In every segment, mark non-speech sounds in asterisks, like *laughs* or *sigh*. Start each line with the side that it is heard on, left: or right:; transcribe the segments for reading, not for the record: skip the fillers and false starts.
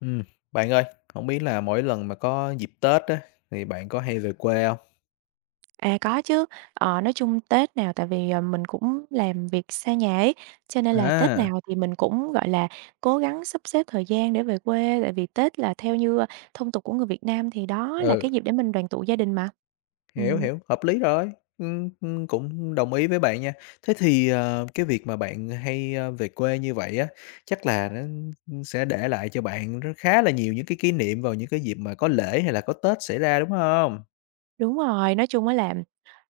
left: Ừm, bạn ơi, không biết là mỗi lần mà có dịp Tết á, thì bạn có hay về quê không?
right: À, có chứ. Ờ, nói chung Tết nào tại vì, mình cũng làm việc xa nhà ấy, cho nên là Tết
left: À,
right: nào thì mình cũng, gọi là, cố gắng sắp xếp thời gian để về quê, tại vì Tết là theo như, thông tục của người Việt Nam thì đó là
left: ừ,
right: cái dịp để mình đoàn tụ gia đình mà.
left: hiểu,
right: Ừm,
left: hiểu, hợp lý rồi, cũng đồng ý với bạn nha. Thế thì, cái việc mà bạn hay, về quê như vậy á, chắc là nó, sẽ để lại cho bạn rất khá là nhiều những cái kỷ niệm vào những cái dịp mà có lễ hay là có Tết xảy ra, đúng không?
right: đúng rồi, nói chung á là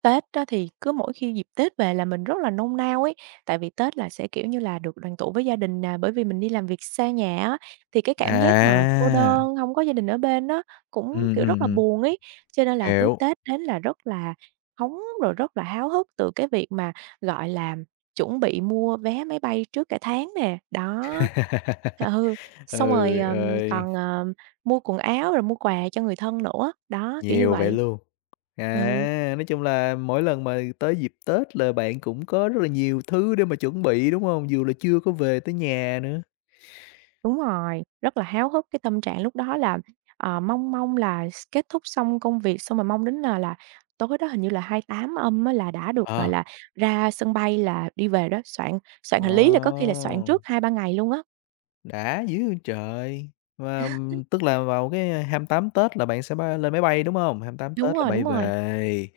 right: Tết á thì cứ mỗi khi dịp Tết về là mình rất là nôn nao ấy, tại vì Tết là sẽ, kiểu như là, được đoàn tụ với gia đình nè, bởi vì mình đi làm việc xa nhà á, thì cái cảm giác mà cô
left: À,
right: đơn, không có gia đình ở bên á, cũng,
left: ừm,
right: kiểu,
left: ừm,
right: rất là
left: ừm,
right: buồn ấy. Cho nên là cứ
left: hiểu.
right: Tết đến là rất là hóng, rồi rất là háo hức từ cái việc mà, gọi là, chuẩn bị mua vé máy bay trước cả tháng nè, đó.
left: *laughs*
right: Ừ, xong rồi,
left: Ừ, ơi,
right: còn, mua quần áo rồi mua quà cho người thân nữa, đó, kiểu như
left: nhiều vậy
right: vậy.
left: luôn.
right: Ừ.
left: À, nói chung là mỗi lần mà tới dịp Tết là bạn cũng có rất là nhiều thứ để mà chuẩn bị, đúng không? Dù là chưa có về tới nhà nữa.
right: Đúng rồi, rất là háo hức, cái tâm trạng lúc đó là, mong mong là s kết thúc xong công việc, xong rồi mong đến, là tối đó hình như là 28 âm á là đã được, gọi
left: Ờ.
right: là, ra sân bay là đi về đó, soạn soạn
left: Ồ,
right: hành lý là có khi là soạn trước 2-3 ngày luôn á.
left: đã dữ trời! Mà, tức là vào cái 28 Tết là bạn sẽ bay lên máy bay, đúng không? Hông? Tám
right: Đúng
left: Tết là
right: rồi, đúng
left: bay
right: rồi.
left: về.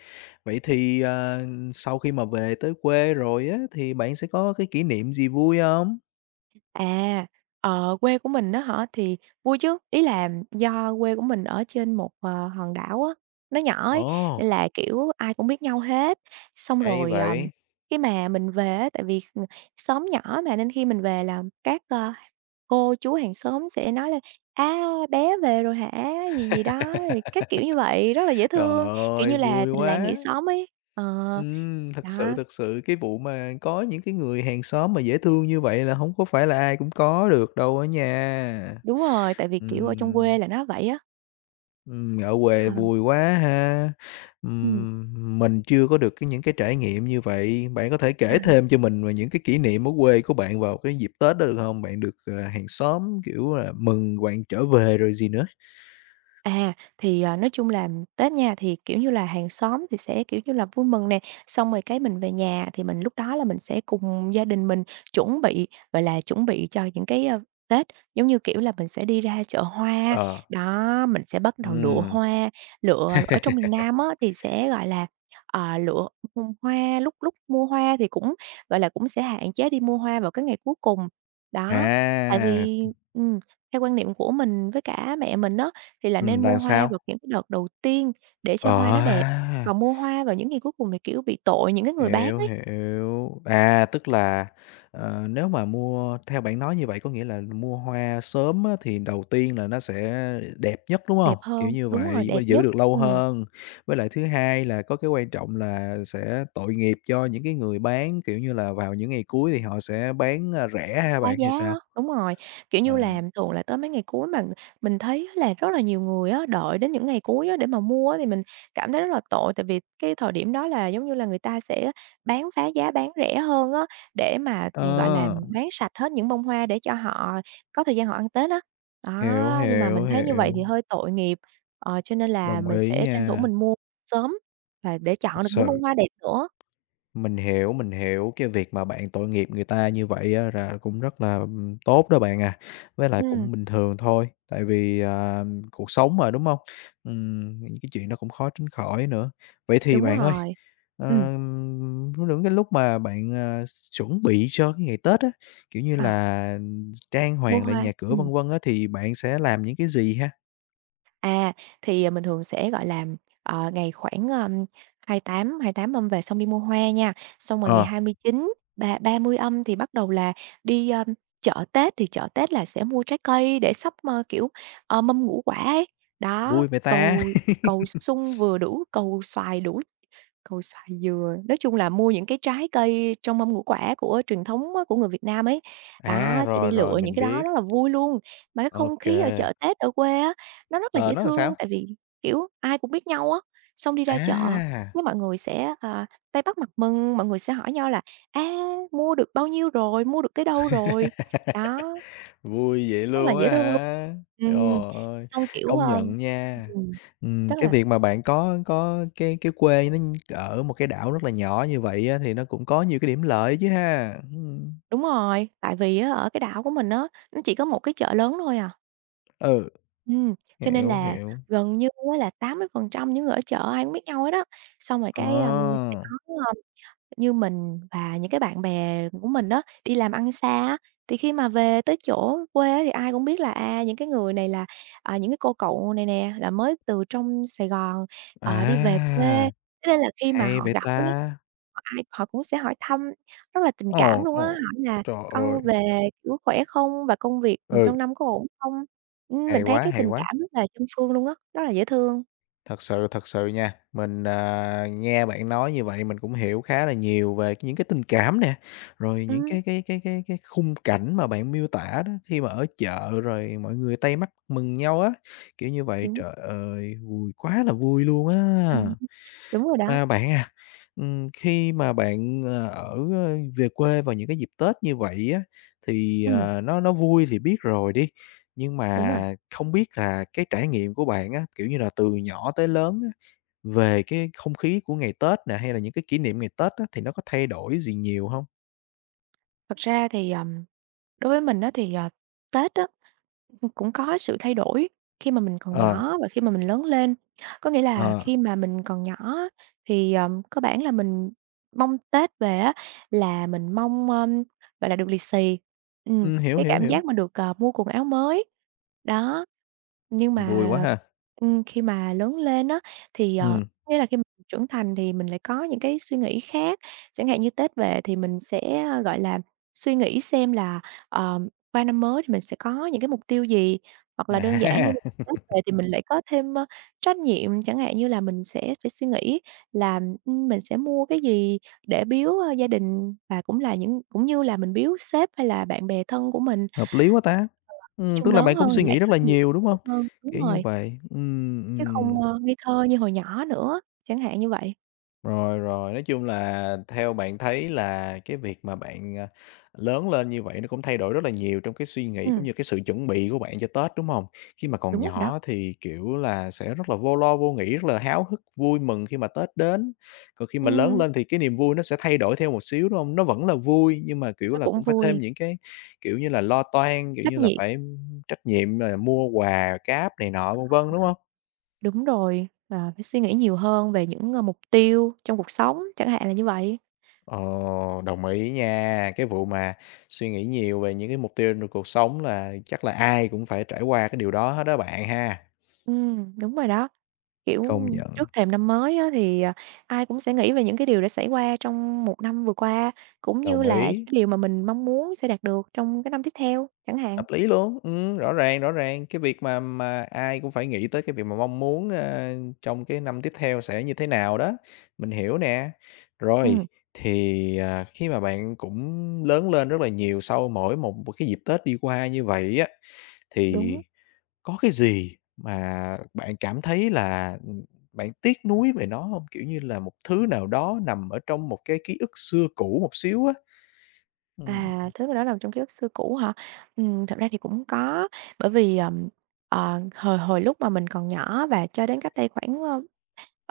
left: Vậy thì, sau khi mà về tới quê rồi á, thì bạn sẽ có cái kỷ niệm gì vui không?
right: À, quê của mình á hả? Thì vui chứ, ý là do quê của mình ở trên một, hòn đảo á, nó nhỏ ấy,
left: Ồ,
right: nên là, kiểu, ai cũng biết nhau hết. Xong
left: hay
right: rồi,
left: vậy!
right: khi mà mình về á, tại vì, xóm nhỏ mà, nên khi mình về là các, cô chú hàng xóm sẽ nói là "A, bé về rồi hả?" gì gì đó, rồi các kiểu
left: *laughs*
right: như vậy, rất là dễ
left: Trời
right: thương, kiểu
left: ơi,
right: như là,
left: vui
right: tình làng nghĩa
left: quá!
right: xóm ấy. Ờ,
left: Ừm, thật sự,
right: đó,
left: thật sự cái vụ mà có những cái người hàng xóm mà dễ thương như vậy là hổng có phải là ai cũng có được đâu á nha.
right: đúng rồi, tại vì, kiểu, ở trong
left: Ừm,
right: quê là nó vậy á.
left: ở quê
right: Ờ,
left: vui quá ha.
right: ừm.
left: Mình chưa có được cái những cái trải nghiệm như vậy, bạn có thể kể thêm cho mình về những cái kỷ niệm ở quê của bạn vào cái dịp Tết đó được hông? Bạn được, hàng xóm, kiểu là, mừng bạn trở về rồi gì nữa?
right: À, thì, à, nói chung là Tết nha, thì, kiểu như là, hàng xóm thì sẽ, kiểu như là, vui mừng nè, xong rồi cái mình về nhà thì mình lúc đó là mình sẽ cùng gia đình mình chuẩn bị, gọi là, chuẩn bị cho những cái, Tết. Giống như, kiểu là, mình sẽ đi ra chợ hoa,
left: Ờ.
right: đó, mình sẽ bắt đầu lựa
left: Ừm,
right: hoa, lựa ở trong miền Nam á thì sẽ, gọi là, lựa mua hoa, lúc lúc mua hoa thì cũng, gọi là, cũng sẽ hạn chế đi mua hoa vào cái ngày cuối cùng. Đó, tại
left: à,
right: vì ừm, theo quan niệm của mình với cả mẹ mình á thì là nên mua
left: là
right: hoa
left: sao?
right: vào những cái đợt đầu tiên để cho
left: Ờ
right: hoa nó đẹp,
left: ha!
right: còn mua hoa vào những ngày cuối cùng thì, kiểu, bị tội những cái người bán
left: Hiểu,
right: ấy,
left: hiểu. À, tức là, nếu mà mua theo bạn nói như vậy có nghĩa là mua hoa sớm á, thì đầu tiên là nó sẽ đẹp nhất, đúng
right: đẹp
left: không? Kiểu
right: hơn
left: như
right: đúng rồi,
left: vậy, và
right: đẹp
left: giữ
right: nhất.
left: được lâu
right: Ừm.
left: hơn. Với lại thứ hai là có cái quan trọng là sẽ tội nghiệp cho những cái người bán, kiểu như là, vào những ngày cuối thì họ sẽ bán, a, rẻ ha
right: Phá
left: bạn,
right: giá
left: hay
right: á,
left: sao?
right: đúng rồi, kiểu
left: À,
right: như là, thường là tới mấy ngày cuối mà mình thấy á là rất là nhiều người á, đợi đến những ngày cuối á để mà mua á thì mình cảm thấy rất là tội, tại vì cái thời điểm đó là, giống như là, người ta sẽ bán phá giá, bán rẻ hơn á, để mà, gọi là,
left: ờ,
right: bán sạch hết những bông hoa để cho họ có thời gian họ ăn Tết á.
left: hiểu,
right: Đó, nhưng mà
left: hiểu,
right: mình thấy như vậy thì
left: hiểu,
right: hơi tội nghiệp, cho nên là
left: đồng
right: mình
left: ý
right: sẽ tranh thủ
left: nha,
right: mình mua sớm và để
left: thật
right: chọn được những bông
left: sự.
right: hoa đẹp nữa.
left: Mình hiểu cái việc mà bạn tội nghiệp người ta như vậy á là cũng rất là, tốt đó bạn à, với lại
right: Ừm,
left: cũng bình thường thôi, tại vì, cuộc sống mà, đúng không? Những cái chuyện nó cũng khó tránh khỏi nữa. Vậy thì
right: đúng
left: bạn ơi,
right: rồi. Ừm,
left: những cái lúc mà bạn, chuẩn bị cho cái ngày Tết á, kiểu như
right: ờ,
left: là, trang
right: mua
left: hoàng lại
right: hoa,
left: nhà cửa,
right: ừm.
left: vân vân á, thì bạn sẽ làm những cái gì ha?
right: À, thì, à, mình thường sẽ, gọi là, ngày khoảng, hai tám, 28 âm về xong đi mua hoa nha, xong rồi ngày
left: Ờ,
right: 29, ba 30 âm thì bắt đầu là đi, chợ Tết, thì chợ Tết là sẽ mua trái cây để sắp kiểu, mâm ngũ quả ấy. Đó,
left: vui vậy ta?
right: cầu cầu
left: *laughs*
right: sung vừa đủ, cầu xoài đủ. Cầu xoài dừa, nói chung là mua những cái trái cây trong mâm ngũ quả của truyền thống á, của người Việt Nam ấy.
left: À,
right: Đó, sẽ đi
left: rồi, rồi,
right: lựa những
left: mình
right: cái đó
left: biết.
right: rất là vui luôn. Mà cái
left: Ok
right: không khí
left: kê.
right: ở chợ Tết ở quê á, nó rất là
left: Ờ,
right: dễ
left: nó làm sao?
right: thương, tại vì, kiểu, ai cũng biết nhau á, xong đi ra chợ
left: À!
right: cái mọi người sẽ, tay bắt mặt mừng, mọi người sẽ hỏi nhau là "A, mua được bao nhiêu rồi? Mua được cái đâu rồi?"
left: *laughs*
right: Đó,
left: Vui vậy
right: rất là
left: luôn
right: dễ
left: á
right: thương luôn.
left: hả? Trời
right: Ừm,
left: ơi,
right: xong, kiểu,
left: công
right: ờm
left: nhận nha.
right: ừm, rất
left: Cái
right: là.
left: việc mà bạn có có cái quê nó ở một cái đảo rất là nhỏ như vậy á, thì nó cũng có nhiều cái điểm lợi chứ ha?
right: Đúng rồi, tại vì á ở cái đảo của mình á, nó chỉ có một cái chợ lớn thôi à.
left: Ừ,
right: Cho nên
left: hiểu,
right: là
left: hiểu.
right: gần như á là 80% những người ở chợ ai cũng biết nhau hết á. Xong rồi
left: Ờ,
right: cái, sẽ có như mình và những cái bạn bè của mình đó đi làm ăn xa á, thì khi mà về tới chỗ quê á thì ai cũng biết là, những cái người này là, những cái cô cậu này nè, là mới từ trong Sài Gòn, đi về quê,
left: à,
right: thế nên là khi mà
left: hay
right: họ
left: vậy
right: gặp ấy,
left: ta!
right: ai họ cũng sẽ hỏi thăm rất là tình cảm
left: Ồ,
right: luôn á,
left: ồ,
right: hỏi là
left: trời ơi,
right: "Con về, kiểu, khỏe không? Và công việc,
left: ừ,
right: trong năm có ổn không?"
left: hay
right: Mình thấy
left: quá,
right: cái
left: hay
right: tình
left: quá!
right: cảm rất là chân phương luôn á, rất là dễ thương.
left: Thật sự nha, mình, nghe bạn nói như vậy mình cũng hiểu khá là nhiều về những cái tình cảm nè, rồi những
right: Ừm,
left: cái khung cảnh mà bạn miêu tả đó, khi mà ở chợ rồi mọi người tay mắt mừng nhau á, kiểu như vậy.
right: đúng,
left: Trời ơi, vui quá là vui luôn
right: Ừ,
left: á!
right: đúng rồi đó.
left: Mà bạn à, khi mà bạn, về quê vào những cái dịp Tết như vậy á, thì,
right: Ừm,
left: nó vui thì biết rồi đi, nhưng
right: đúng rồi.
left: mà không biết là cái trải nghiệm của bạn á, kiểu như là, từ nhỏ tới lớn á, về cái không khí của ngày Tết nè, hay là những cái kỷ niệm ngày Tết á, thì nó có thay đổi gì nhiều hông?
right: Thật ra thì, đối với mình đó thì, Tết á, cũng có sự thay đổi khi mà mình còn
left: Ờ,
right: nhỏ và khi mà mình lớn lên. Có nghĩa là
left: ờ,
right: khi mà mình còn nhỏ á thì, cơ bản là mình mong Tết về á là mình mong, gọi là, được lì xì, ừm, cái cảm
left: hiểu.
right: giác mà được, mua quần áo mới, đó. Nhưng
left: Vui
right: mà,
left: quá ha.
right: khi mà lớn lên á thì,
left: Ừm,
right: nghĩa là khi mình trưởng thành thì mình lại có những cái suy nghĩ khác, chẳng hạn như Tết về thì mình sẽ, gọi là suy nghĩ xem là, ờ, qua năm mới thì mình sẽ có những cái mục tiêu gì, hoặc là đơn giản như là
left: à,
right: *laughs*
left: *laughs*
right: Tết về thì mình lại có thêm, trách nhiệm, chẳng hạn như là mình sẽ phải suy nghĩ là, mình sẽ mua cái gì để biếu, gia đình và cũng là cũng như là mình biếu sếp hay là bạn bè thân của mình.
left: hợp lý quá ta.
right: Ờ, nói chung
left: Tức là
right: lớn
left: bạn
right: hơn
left: cũng suy
right: thì lại
left: nghĩ rất
right: có
left: là
right: nhiều
left: nhiều,
right: suy
left: đúng
right: nghĩ
left: hông?
right: hơn đúng
left: Kiểu như
right: rồi,
left: vậy,
right: chứ không, ngây thơ như hồi nhỏ nữa, chẳng hạn như vậy.
left: rồi, rồi, nói chung là theo bạn thấy là cái việc mà bạn, lớn lên như vậy nó cũng thay đổi rất là nhiều trong cái suy nghĩ cũng
right: Ừm,
left: như cái sự chuẩn bị của bạn cho Tết, đúng không? Khi mà còn
right: đúng rồi đó.
left: nhỏ thì, kiểu là, sẽ rất là vô lo vô nghĩ, rất là háo hức, vui mừng khi mà Tết đến. Còn khi mà lớn
right: Ừm,
left: lên thì cái niềm vui nó sẽ thay đổi theo một xíu, đúng không? Nó vẫn là vui nhưng mà, kiểu
right: nó
left: là,
right: cũng
left: cũng phải thêm
right: vui,
left: những cái, kiểu như là, lo toan, kiểu
right: trách
left: như là,
right: nhiệm.
left: phải trách nhiệm rồi mua quà cáp này nọ, vân vân, đúng không?
right: Đúng rồi, và phải suy nghĩ nhiều hơn về những, mục tiêu trong cuộc sống, chẳng hạn là như vậy.
left: Ồ, đồng ý nha. Cái vụ mà suy nghĩ nhiều về những cái mục tiêu trong cuộc sống là chắc là ai cũng phải trải qua cái điều đó hết đó bạn ha.
right: Đúng rồi đó, kiểu,
left: Công nhận.
right: trước thềm năm mới á thì, ai cũng sẽ nghĩ về những cái điều đã xảy qua trong một năm vừa qua, cũng như
left: Đồng
right: là những
left: ý,
right: cái điều mà mình mong muốn sẽ đạt được trong cái năm tiếp theo chẳng hạn.
left: hợp lý luôn. Rõ ràng. Cái việc mà ai cũng phải nghĩ tới cái việc mà mong muốn, trong cái năm tiếp theo sẽ như thế nào đó, mình hiểu nè. Rồi,
right: Ừm,
left: thì, khi mà bạn cũng lớn lên rất là nhiều sau mỗi một cái dịp Tết đi qua như vậy á, thì
right: đúng.
left: có cái gì mà bạn cảm thấy là, bạn tiếc nuối về nó hông? Kiểu như là, một thứ nào đó nằm ở trong một cái ký ức xưa cũ một xíu á.
right: À,
left: Ừm.
right: thứ mà nó nằm trong ký ức xưa cũ hả? Thật ra thì cũng có, bởi vì, hồi hồi lúc mà mình còn nhỏ và cho đến cách đây khoảng,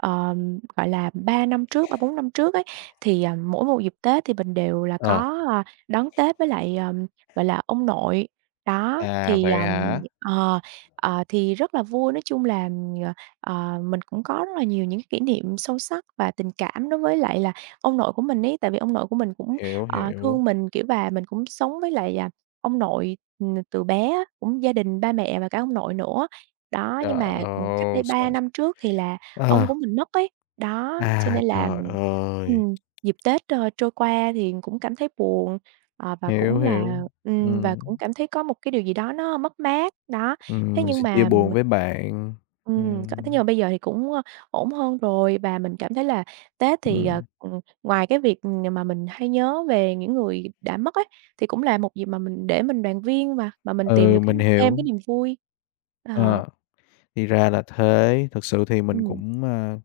right: ờ, gọi là, 3 năm trước, 3-4 năm trước ấy, thì, mỗi một dịp Tết thì mình đều là
left: Ờ,
right: có, đón Tết với lại, gọi là, ông nội. Đó,
left: à,
right: thì,
left: vậy hả?
right: ờ, thì rất là vui, nói chung là, ờ, mình cũng có rất là nhiều những kỷ niệm sâu sắc và tình cảm đối với lại là ông nội của mình ấy. Tại vì ông nội của mình cũng,
left: Hiểu, hiểu.
right: thương mình, kiểu, và mình cũng sống với lại, ông nội, từ bé á, cũng gia đình ba mẹ và cả ông nội nữa. Đó, nhưng
left: Trời
right: mà, cách đây
left: ơi, s
right: 3 năm trước thì là ông
left: ờ,
right: của mình mất ấy. Đó, cho
left: à,
right: nên là
left: trời ơi!
right: ừm, dịp Tết, trôi qua thì cũng cảm thấy buồn, và
left: Hiểu,
right: cũng là
left: hiểu.
right: ừm, và
left: Ừm,
right: cũng cảm thấy có một cái điều gì đó nó mất mát, đó. Thế
left: mình
right: nhưng
left: xin chia
right: mà
left: buồn với bạn.
right: có thế
left: Ừm,
right: nhưng mà bây giờ thì cũng, ổn hơn rồi và mình cảm thấy là Tết thì,
left: ừm,
right: ngoài cái việc, mà mình hay nhớ về những người đã mất ấy, thì cũng là một dịp mà mình để mình đoàn viên mà mình tìm được
left: ừ, mình
right: thêm cái
left: hiểu.
right: niềm vui. Ờ,
left: Ờ. Thì ra là thế, thực sự thì mình
right: ừm.
left: cũng, a,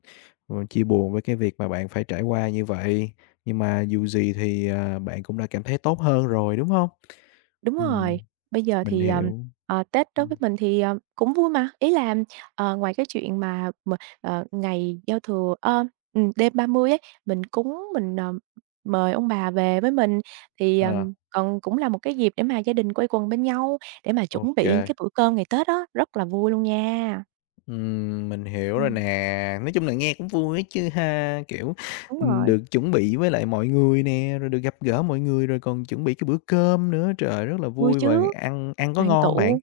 left: ờ, chia buồn với cái việc mà bạn phải trải qua như vậy, nhưng mà dù gì thì, bạn cũng đã cảm thấy tốt hơn rồi, đúng không?
right: Đúng rồi,
left: Ừm,
right: bây giờ
left: mình
right: thì,
left: hiểu,
right: Tết đối với
left: ừm,
right: mình thì, cũng vui mà, ý là, ngoài cái chuyện mà ngày giao thừa, đêm 30 ấy, mình cúng, mình, mời ông bà về với mình thì,
left: ờ,
right: còn cũng là một cái dịp để mà gia đình quây quần bên nhau, để mà
left: ô
right: chuẩn bị cái bữa cơm ngày Tết đó rất là vui luôn nha.
left: mình hiểu rồi
right: Ừm.
left: nè. Nói chung là nghe cũng vui ấy chứ ha, kiểu,
right: Đúng rồi,
left: được chuẩn bị với lại mọi người nè, rồi được gặp gỡ mọi người, rồi còn chuẩn bị cái bữa cơm nữa, trời, rất là
right: vui
left: vui và
right: chứ,
left: ăn ăn có
right: đoàn
left: ngon không bạn?
right: tụ.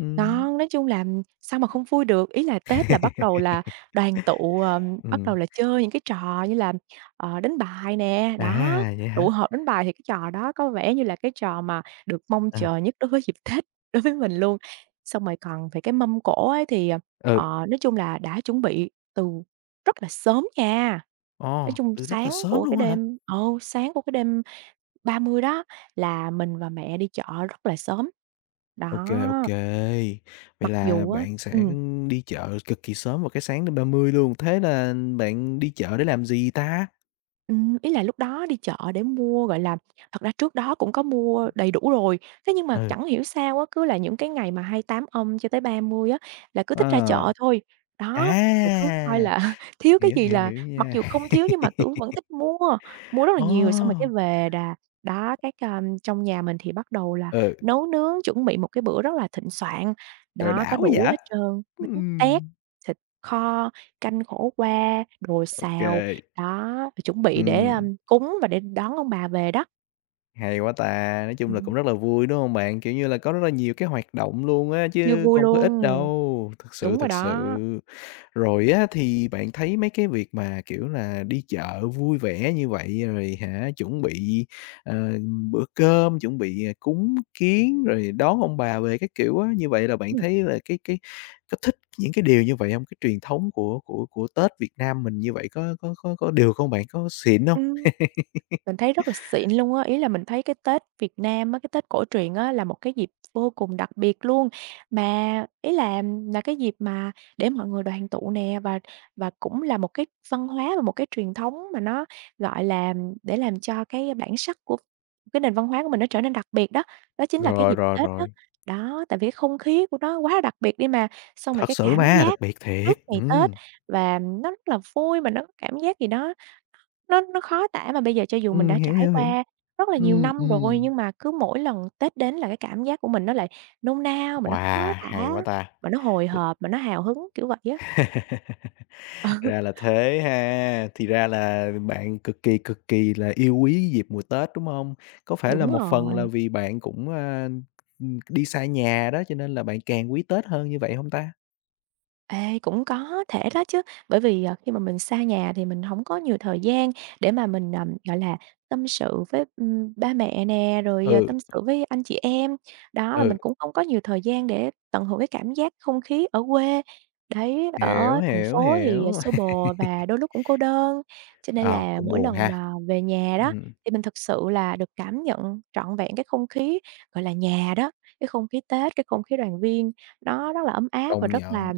left: Ừm.
right: Ngon, nói chung là sao mà không vui được, ý là Tết là bắt đầu là
left: *laughs*
right: đoàn tụ, bắt đầu
left: Ừm,
right: là chơi những cái trò như là, đánh bài nè, đó,
left: à, vậy
right: tụ
left: hả?
right: họp đánh bài thì cái trò đó có vẻ như là cái trò mà được mong
left: Ờ.
right: chờ nhất đối với dịp *laughs* Tết đối với mình luôn. Xong rồi còn về cái mâm cỗ ấy thì,
left: Ừ,
right: nói chung là đã chuẩn bị từ rất là sớm nha. Nói
left: ồ,
right: chung
left: từ rất
right: sáng
left: là sớm
right: của
left: luôn á hả?
right: sáng của cái đêm 30 đó là mình và mẹ đi chợ rất là sớm. Đó.
left: Ok, ok, vậy
right: Mặc
left: là
right: dù á
left: bạn sẽ,
right: ừm,
left: đi chợ cực kỳ sớm vào cái sáng đêm 30 luôn, thế là bạn đi chợ để làm gì ta?
right: ý là lúc đó đi chợ để mua, gọi là, thật ra trước đó cũng có mua đầy đủ rồi, thế nhưng mà
left: Ừ,
right: chẳng hiểu sao á, cứ là những cái ngày mà 28 âm cho tới 30 á, là cứ thích ra
left: ờ,
right: chợ thôi. Đó, rồi cứ coi
left: à,
right: là *laughs* thiếu cái
left: hiểu,
right: gì
left: hiểu,
right: là
left: hiểu
right: mặc
left: nha.
right: dù không thiếu nhưng mà cứ vẫn
left: *laughs*
right: thích mua, mua rất là nhiều, xong rồi cái
left: Ồ,
right: về đà đó, trong nhà mình thì bắt đầu là
left: ừ,
right: nấu nướng, chuẩn bị một cái bữa rất là thịnh soạn,
left: trời,
right: đó, có
left: đảo quá
right: đủ
left: vậy!
right: hết trơn. Tét,
left: Ừm,
right: thịt kho, canh khổ qua, đồ
left: ô
right: xào, đó, rồi chuẩn bị để,
left: ừm,
right: cúng và để đón ông bà về đó.
left: hay quá ta. Nói chung là cũng
right: Ừm,
left: rất là vui, đúng không bạn? Kiểu như là, có rất là nhiều cái hoạt động luôn á,
right: siêu
left: chứ
right: vui
left: không có
right: luôn,
left: ít đâu, thật sự,
right: đúng rồi
left: thật sự.
right: đó.
left: Rồi á, thì bạn thấy mấy cái việc mà, kiểu là, đi chợ vui vẻ như vậy rồi hả, chuẩn bị, ờ, bữa cơm, chuẩn bị, cúng kiến rồi đón ông bà về các kiểu á, như vậy là bạn
right: Ừm,
left: thấy là cái có thích những cái điều như vậy không? Cái truyền thống của Tết Việt Nam mình như vậy có được không bạn? Có xịn không?
right: ừm. Mình thấy rất là xịn luôn á, ý là mình thấy cái Tết Việt Nam á, cái Tết cổ truyền á là một cái dịp vô cùng đặc biệt luôn. Mà ý là cái dịp mà để mọi người đoàn tụ nè, và cũng là một cái văn hóa và một cái truyền thống mà nó, gọi là, để làm cho cái bản sắc của cái nền văn hóa của mình nó trở nên đặc biệt đó, đó chính là cái
left: Rồi,
right: dịp
left: rồi,
right: Tết đó.
left: rồi.
right: Đó, tại vì cái không khí của nó quá là đặc biệt đi mà, xong rồi
left: Thật
right: cái
left: sự
right: cảm
left: mà, đặc
right: giác
left: biệt thiệt,
right: trước ngày Tết và nó rất là vui, mà nó có cảm giác gì đó nó khó tả mà bây giờ cho dù mình đã
left: hiểu,
right: trải
left: hiểu, hiểu,
right: qua rất là nhiều năm rồi,
left: ừm.
right: nhưng mà cứ mỗi lần Tết đến là cái cảm giác của mình nó lại nôn nao, mà nó khó
left: Wow,
right: tả,
left: hay quá ta!
right: mà nó hồi hộp, mà nó hào hứng, kiểu vậy á.
left: *laughs*
right: *laughs*
left: Ra là thế ha. Thì ra là bạn cực kỳ là yêu quý dịp mùa Tết, đúng không? Có
right: Ừ,
left: phải là
right: đúng
left: một phần là
right: rồi.
left: vì bạn cũng, đi xa nhà đó, cho nên là bạn càng quý Tết hơn như vậy không ta?
right: Ê, cũng có thể đó chứ, bởi vì, khi mà mình xa nhà thì mình không có nhiều thời gian để mà mình, gọi là, tâm sự với, ba mẹ nè, rồi,
left: Ừ,
right: tâm sự với anh chị em. Đó, và
left: ừ,
right: mình cũng không có nhiều thời gian để tận hưởng cái cảm giác không khí ở quê. Đấy,
left: hiểu,
right: ở thành
left: hiểu,
right: phố thì,
left: hiểu.
right: xô bồ
left: *laughs*
right: và đôi lúc cũng cô đơn, cho nên
left: Ờ,
right: là
left: cũng
right: mỗi
left: buồn
right: lần
left: ha.
right: mà về nhà đó,
left: Ừm,
right: thì mình thực sự là được cảm nhận trọn vẹn cái không khí, gọi là, nhà đó, cái không khí Tết, cái không khí đoàn viên, nó rất là ấm áp và
left: công
right: rất
left: nhận.
right: là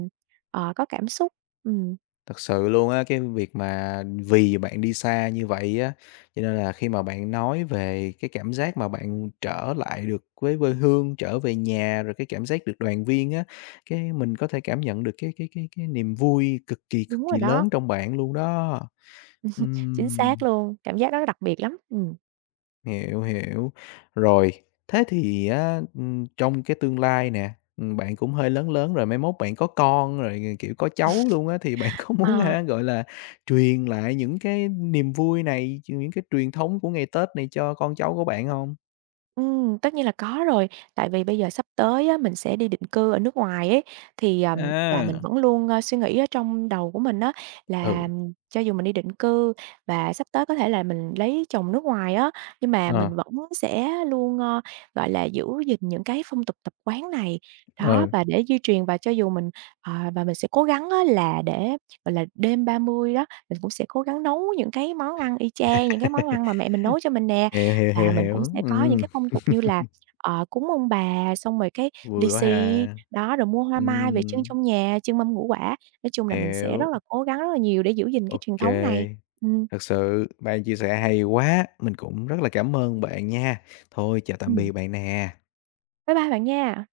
right: Ờ, có cảm xúc, ừm,
left: Thật sự luôn á, cái việc mà vì bạn đi xa như vậy á, cho nên là khi mà bạn nói về cái cảm giác mà bạn trở lại được với quê hương, trở về nhà, rồi cái cảm giác được đoàn viên á, cái mình có thể cảm nhận được cái niềm vui cực kỳ, cực
right: đúng rồi
left: kỳ
right: đó,
left: lớn trong bạn luôn đó.
right: chính xác
left: Ừm.
right: luôn, cảm giác đó đặc biệt lắm.
left: Hiểu. Rồi, thế thì á, trong cái tương lai nè, bạn cũng hơi lớn lớn rồi, mai mốt bạn có con rồi, kiểu, có cháu luôn á, thì *laughs* bạn có muốn
right: Ờ.
left: hả, gọi là, truyền lại những cái niềm vui này, những cái truyền thống của ngày Tết này cho con cháu của bạn hông?
right: Tất nhiên là có rồi, tại vì bây giờ sắp tới á, mình sẽ đi định cư ở nước ngoài ấy, thì, và mình
left: À.
right: vẫn luôn, suy nghĩ ở trong đầu của mình á, là
left: Ừ,
right: cho dù mình đi định cư và sắp tới có thể là mình lấy chồng nước ngoài á, nhưng mà mình
left: ờ,
right: vẫn sẽ luôn, gọi là, giữ gìn những cái phong tục tập quán này. Đó,
left: ừ.
right: và để di truyền và cho dù mình ờ, và mình sẽ cố gắng á là để, gọi là, đêm 30 đó, mình cũng sẽ cố gắng nấu những cái món ăn y chang những cái món ăn mà
left: *laughs*
right: mẹ mình nấu cho mình nè.
left: Hiểu, hiểu,
right: Và
left: hiểu,
right: mình
left: hiểu,
right: cũng sẽ có những
left: ừm,
right: cái phong tục như là, cúng ông bà, xong rồi cái lì
left: vui quá
right: xì,
left: ha.
right: đó, rồi mua hoa mai về trưng
left: Ừm,
right: trong nhà, trưng mâm ngũ quả. Nói chung là mình sẽ rất
left: hiểu,
right: là cố gắng rất là nhiều để giữ gìn cái
left: ô
right: truyền thống này.
left: kê.
right: Ừm,
left: Thật sự bạn chia sẻ hay quá, mình cũng rất là cảm ơn bạn nha. Thôi chào tạm
right: ừm.
left: biệt bạn nè.
right: Bye bye bạn nha.